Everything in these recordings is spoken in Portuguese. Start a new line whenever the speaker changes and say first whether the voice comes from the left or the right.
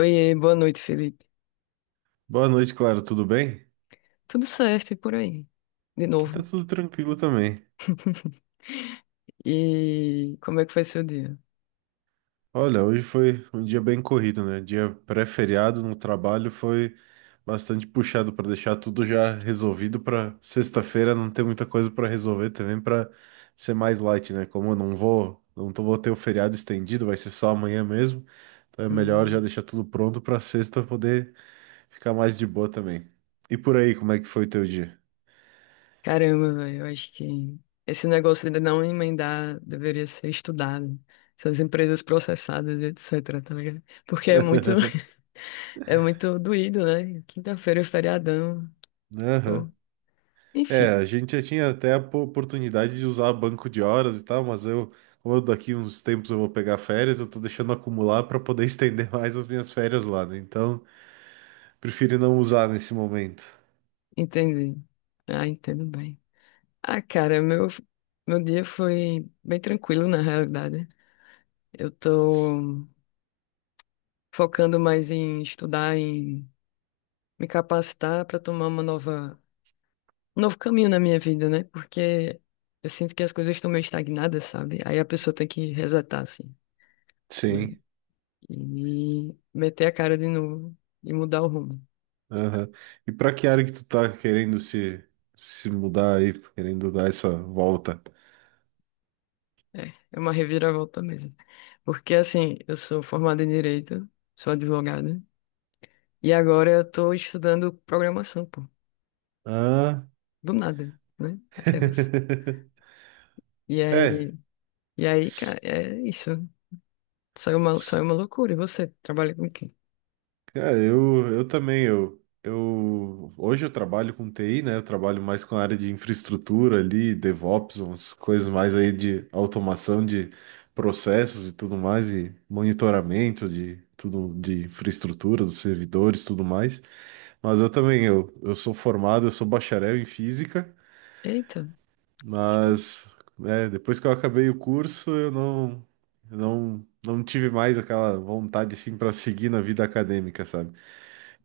left: Oiê, boa noite, Felipe.
right: Boa noite, Clara, tudo bem?
left: Tudo certo e por aí? De
right: Aqui tá
left: novo.
right: tudo tranquilo também.
left: E como é que foi seu dia?
right: Olha, hoje foi um dia bem corrido, né? Dia pré-feriado no trabalho foi bastante puxado para deixar tudo já resolvido para sexta-feira não ter muita coisa para resolver também para ser mais light, né? Como eu não vou, não tô, vou ter o feriado estendido, vai ser só amanhã mesmo. Então é melhor já
left: Hum.
right: deixar tudo pronto para sexta poder ficar mais de boa também. E por aí, como é que foi o teu dia?
left: Caramba, velho, eu acho que esse negócio de não emendar deveria ser estudado. Essas empresas processadas, e etc, tá ligado? Porque é muito, é muito doído, né? Quinta-feira é feriadão,
right: Aham.
left: pô.
right: É,
left: Enfim,
right: a gente já tinha até a oportunidade de usar banco de horas e tal, mas como eu daqui uns tempos eu vou pegar férias, eu tô deixando acumular para poder estender mais as minhas férias lá, né? Então, prefiro não usar nesse momento.
left: entendi. Ah, entendo bem. Ah, cara, meu dia foi bem tranquilo, na realidade. Eu tô focando mais em estudar, em me capacitar para tomar um novo caminho na minha vida, né? Porque eu sinto que as coisas estão meio estagnadas, sabe? Aí a pessoa tem que resetar, assim, né?
right: Sim.
left: E meter a cara de novo e mudar o rumo.
right: Aham. E para que área que tu tá querendo se mudar aí, querendo dar essa volta?
left: É, é uma reviravolta mesmo. Porque, assim, eu sou formada em Direito, sou advogada, e agora eu tô estudando programação, pô.
right: Ah.
left: Do nada, né? Aquelas. E
right: É,
left: aí, e aí, cara, é isso. Saiu uma loucura. E você trabalha com quem?
right: cara, eu também, eu hoje eu trabalho com TI, né? Eu trabalho mais com a área de infraestrutura ali, DevOps, umas coisas mais aí de automação de processos e tudo mais, e monitoramento de tudo de infraestrutura, dos servidores, tudo mais. Mas eu também, eu sou formado, eu sou bacharel em física,
left: Eita. que-
right: mas né, depois que eu acabei o curso, eu não tive mais aquela vontade assim para seguir na vida acadêmica, sabe?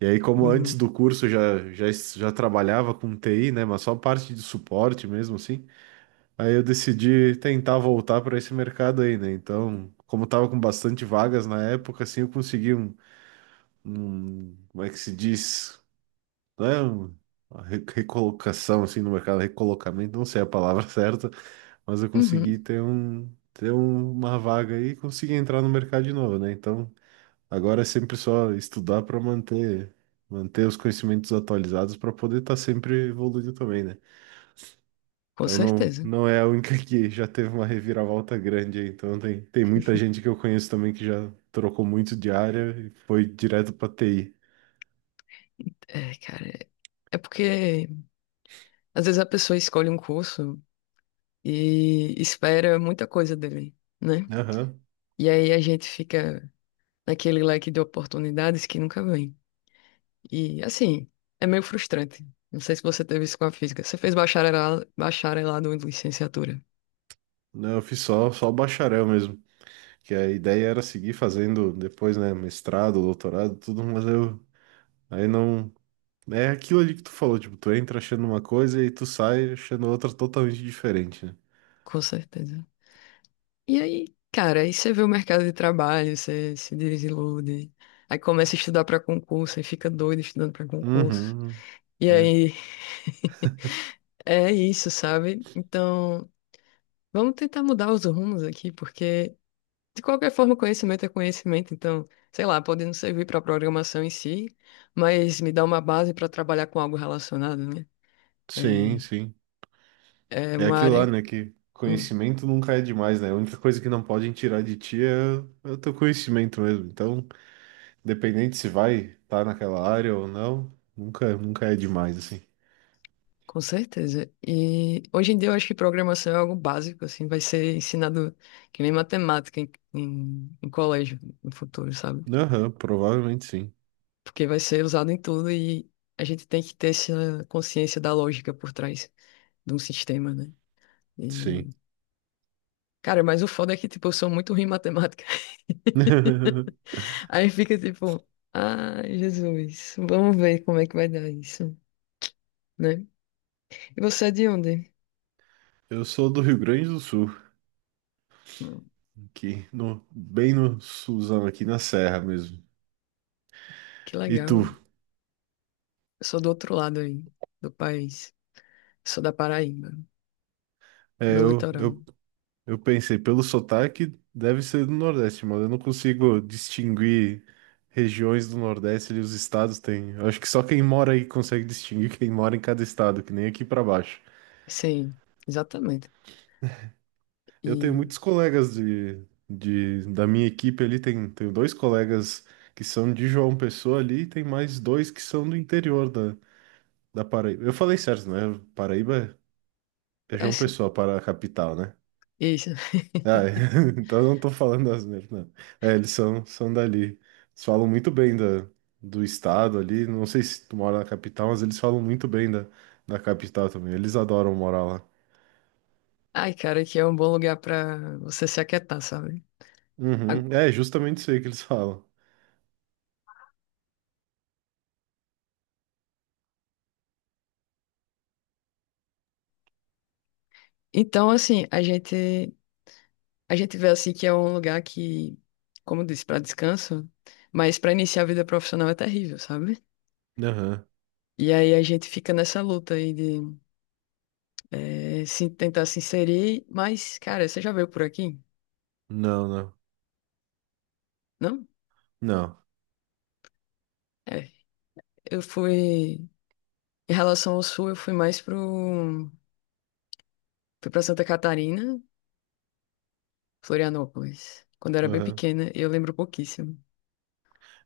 right: E aí, como antes
left: Uhum.
right: do curso já trabalhava com TI, né? Mas só parte de suporte mesmo, assim. Aí eu decidi tentar voltar para esse mercado aí, né? Então, como tava com bastante vagas na época, assim, eu consegui como é que se diz? Não é uma recolocação, assim, no mercado, recolocamento, não sei a palavra certa, mas eu consegui
left: Uhum.
right: ter uma vaga aí e consegui entrar no mercado de novo, né? Então, agora é sempre só estudar para manter os conhecimentos atualizados para poder estar sempre evoluindo também, né?
left: Com
right: Então não
left: certeza.
right: não é a única que já teve uma reviravolta grande aí. Então tem muita gente que eu conheço também que já trocou muito de área e foi direto para TI.
left: É, cara. É porque às vezes a pessoa escolhe um curso e espera muita coisa dele, né?
right: Aham.
left: E aí a gente fica naquele leque de oportunidades que nunca vem. E assim, é meio frustrante. Não sei se você teve isso com a física. Você fez bacharelado, bacharelado em licenciatura.
right: Não, eu fiz só bacharel mesmo, que a ideia era seguir fazendo depois, né, mestrado, doutorado, tudo, mas eu aí não é aquilo ali que tu falou, tipo, tu entra achando uma coisa e tu sai achando outra totalmente diferente, né?
left: Com certeza. E aí, cara, aí você vê o mercado de trabalho, você se desilude. Aí começa a estudar pra concurso, aí fica doido estudando pra concurso.
right: Uhum.
left: E
right: É.
left: aí, é isso, sabe? Então, vamos tentar mudar os rumos aqui, porque de qualquer forma, conhecimento é conhecimento. Então, sei lá, pode não servir pra programação em si, mas me dá uma base pra trabalhar com algo relacionado, né?
right: Sim,
left: É,
right: sim.
left: é
right: É
left: uma
right: aquilo lá,
left: área.
right: né? Que
left: Hum.
right: conhecimento nunca é demais, né? A única coisa que não podem tirar de ti é, é o teu conhecimento mesmo. Então, independente se vai estar naquela área ou não, nunca, nunca é demais, assim.
left: Com certeza. E hoje em dia eu acho que programação é algo básico, assim, vai ser ensinado que nem matemática em colégio no futuro, sabe?
right: Aham, provavelmente sim.
left: Porque vai ser usado em tudo e a gente tem que ter essa consciência da lógica por trás de um sistema, né? E,
right: Sim.
left: cara, mas o foda é que, tipo, eu sou muito ruim em matemática. Aí fica tipo, ai, Jesus, vamos ver como é que vai dar isso, né? E você é de onde?
right: Eu sou do Rio Grande do Sul,
left: Hum.
right: aqui no, bem no Suzão, aqui na Serra mesmo.
left: Que
right: E
left: legal.
right: tu?
left: Eu sou do outro lado aí, do país. Sou da Paraíba,
right: É,
left: no
right: eu,
left: litoral.
right: eu Eu pensei, pelo sotaque, deve ser do Nordeste, mano. Eu não consigo distinguir regiões do Nordeste ali, os estados têm. Eu acho que só quem mora aí consegue distinguir quem mora em cada estado, que nem aqui pra baixo.
left: Sim, exatamente.
right: Eu tenho
left: E
right: muitos colegas da minha equipe ali, tenho dois colegas que são de João Pessoa ali, e tem mais dois que são do interior da Paraíba. Eu falei certo, né? Paraíba é João
left: essa,
right: Pessoa, para a capital, né?
left: isso.
right: Ah, então eu não tô falando asneira, não. É, eles são, são dali. Eles falam muito bem do estado ali. Não sei se tu mora na capital, mas eles falam muito bem da capital também. Eles adoram morar lá.
left: Ai, cara, que é um bom lugar pra você se aquietar, sabe? A-
right: Uhum. É, justamente isso aí que eles falam.
left: Então, assim, a gente vê assim que é um lugar que, como eu disse, pra descanso, mas pra iniciar a vida profissional é terrível, sabe?
right: Aham.
left: E aí a gente fica nessa luta aí de se tentar se inserir, mas, cara, você já veio por aqui?
right: Não, não.
left: Não?
right: Não.
left: É. Eu fui em relação ao sul, eu fui mais pro Fui pra Santa Catarina, Florianópolis, quando eu era bem
right: Aham.
left: pequena, e eu lembro pouquíssimo.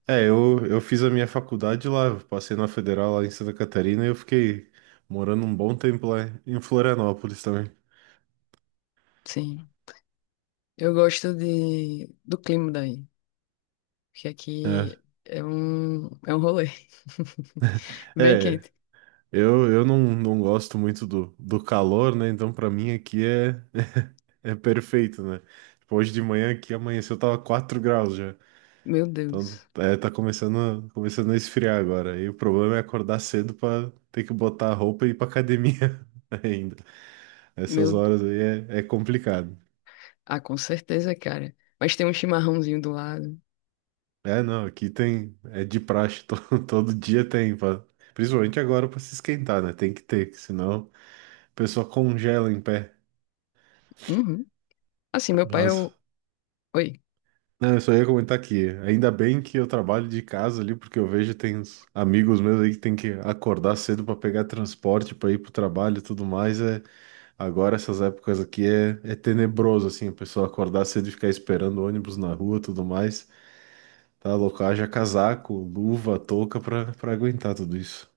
right: É, eu fiz a minha faculdade lá, eu passei na Federal lá em Santa Catarina e eu fiquei morando um bom tempo lá em Florianópolis também.
left: Sim. Eu gosto do clima daí, porque
right: É.
left: aqui é um, rolê. Bem
right: É,
left: quente.
right: eu não gosto muito do calor, né? Então, pra mim aqui é, é perfeito, né? Tipo, hoje de manhã aqui amanheceu, tava 4 graus já.
left: Meu
right: Então,
left: Deus.
right: é, tá começando, começando a esfriar agora. E o problema é acordar cedo pra ter que botar a roupa e ir pra academia ainda. Essas
left: Meu,
right: horas aí é, é complicado.
left: ah, com certeza, cara. Mas tem um chimarrãozinho do lado.
right: É, não, aqui tem, é de praxe, todo dia tem, pra, principalmente agora pra se esquentar, né? Tem que ter, que senão a pessoa congela em pé.
left: Uhum. Assim, meu pai é
right: Mas
left: o... Oi.
right: não, eu só ia comentar aqui. Ainda bem que eu trabalho de casa ali, porque eu vejo tem uns amigos meus aí que tem que acordar cedo para pegar transporte para ir pro trabalho e tudo mais. É, agora essas épocas aqui é, é tenebroso assim, a pessoa acordar cedo e ficar esperando ônibus na rua, e tudo mais. Tá louco, haja casaco, luva, touca para aguentar tudo isso.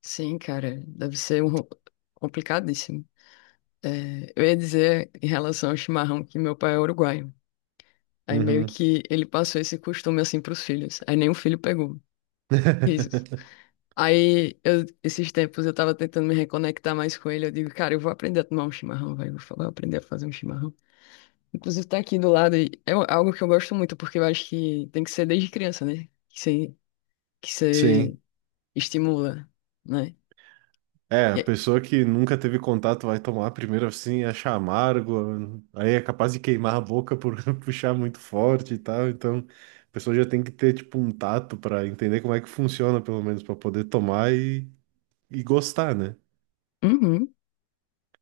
left: Sim, cara. Deve ser um... complicadíssimo. É, eu ia dizer em relação ao chimarrão que meu pai é uruguaio. Aí meio
right: Uhum.
left: que ele passou esse costume assim pros filhos. Aí nenhum filho pegou. Risos. Aí, esses tempos eu tava tentando me reconectar mais com ele. Eu digo, cara, eu vou aprender a tomar um chimarrão, vai. Eu vou aprender a fazer um chimarrão. Inclusive, tá aqui do lado. E algo que eu gosto muito, porque eu acho que tem que ser desde criança, né? Que você
right: Sim.
left: estimula, né?
right: É,
left: E
right: a
left: aí,
right: pessoa que nunca teve contato vai tomar primeiro assim, achar amargo, aí é capaz de queimar a boca por puxar muito forte e tal. Então, a pessoa já tem que ter tipo um tato para entender como é que funciona, pelo menos para poder tomar e gostar, né?
left: uhum.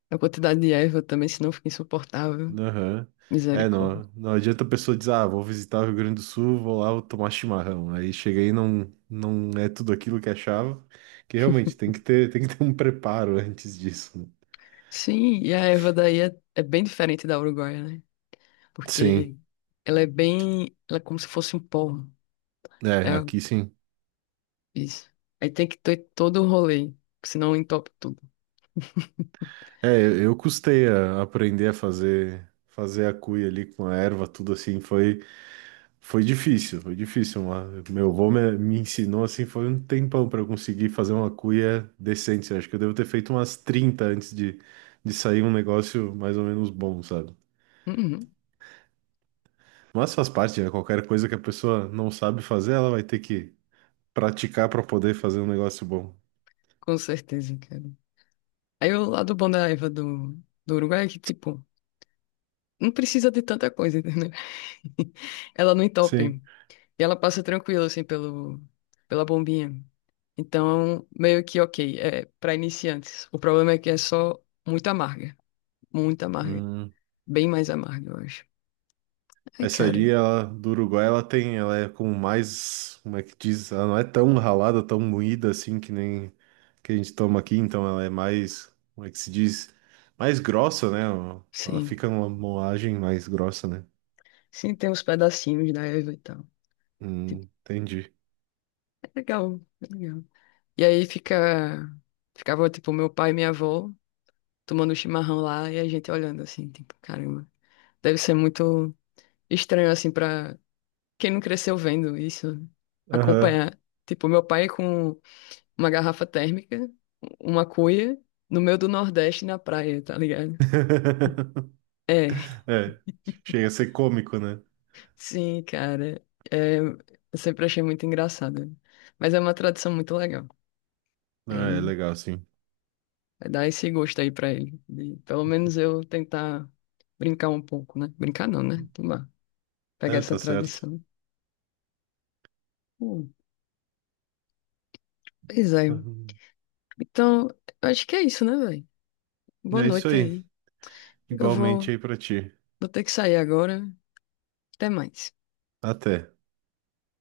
left: A quantidade de erva também, senão fica insuportável.
right: Aham. É,
left: Misericórdia.
right: não, não adianta a pessoa dizer, ah, vou visitar o Rio Grande do Sul, vou lá, vou tomar chimarrão. Aí chega aí e não é tudo aquilo que achava, que realmente tem que ter um preparo antes disso, né?
left: Sim, e a erva daí é bem diferente da uruguaia, né?
right: Sim,
left: Porque ela é bem, ela é como se fosse um pó.
right: é,
left: É
right: aqui sim.
left: isso. Aí tem que ter todo o rolê, senão entope tudo.
right: É, eu custei a aprender a fazer a cuia ali com a erva, tudo assim, foi difícil, foi difícil, mas meu avô me ensinou assim, foi um tempão para eu conseguir fazer uma cuia decente. Acho que eu devo ter feito umas 30 antes de sair um negócio mais ou menos bom, sabe?
left: Uhum,
right: Mas faz parte, né? Qualquer coisa que a pessoa não sabe fazer, ela vai ter que praticar para poder fazer um negócio bom.
left: com certeza, cara. Aí o lado bom da erva do, Uruguai é que, tipo, não precisa de tanta coisa, entendeu? Ela não entope.
right: Sim.
left: E ela passa tranquila, assim, pelo, pela bombinha. Então, meio que ok, é para iniciantes. O problema é que é só muito amarga, muito amarga,
right: Hum.
left: bem mais amarga, eu acho. Ai,
right: Essa
left: cara,
right: ali, ela, do Uruguai, ela tem, ela é como mais, como é que diz? Ela não é tão ralada, tão moída assim que nem que a gente toma aqui, então ela é mais, como é que se diz? Mais grossa, né? Ela
left: sim.
right: fica numa moagem mais grossa, né?
left: Sim, tem uns pedacinhos da Eva e tal. Tipo,
right: Entendi.
left: é legal, é legal. E aí ficava tipo meu pai e minha avó tomando chimarrão lá e a gente olhando assim, tipo, caramba. Deve ser muito estranho assim pra quem não cresceu vendo isso,
right: Aham.
left: acompanhar. Tipo, meu pai com uma garrafa térmica, uma cuia, no meio do Nordeste na praia, tá ligado? É,
right: É, chega a ser cômico, né?
left: sim, cara. É, eu sempre achei muito engraçado. Mas é uma tradição muito legal.
right: Ah, é
left: Aí
right: legal, sim.
left: vai dar esse gosto aí pra ele. De, pelo menos eu tentar brincar um pouco, né? Brincar não, né? Tomar. Pegar
right: É,
left: essa
right: tá certo.
left: tradição. Hum, pois é.
right: Uhum.
left: Então, eu acho que é isso, né, velho? Boa
right: É isso
left: noite
right: aí.
left: aí. Eu
right: Igualmente
left: vou,
right: aí pra ti.
left: vou ter que sair agora. Até mais.
right: Até.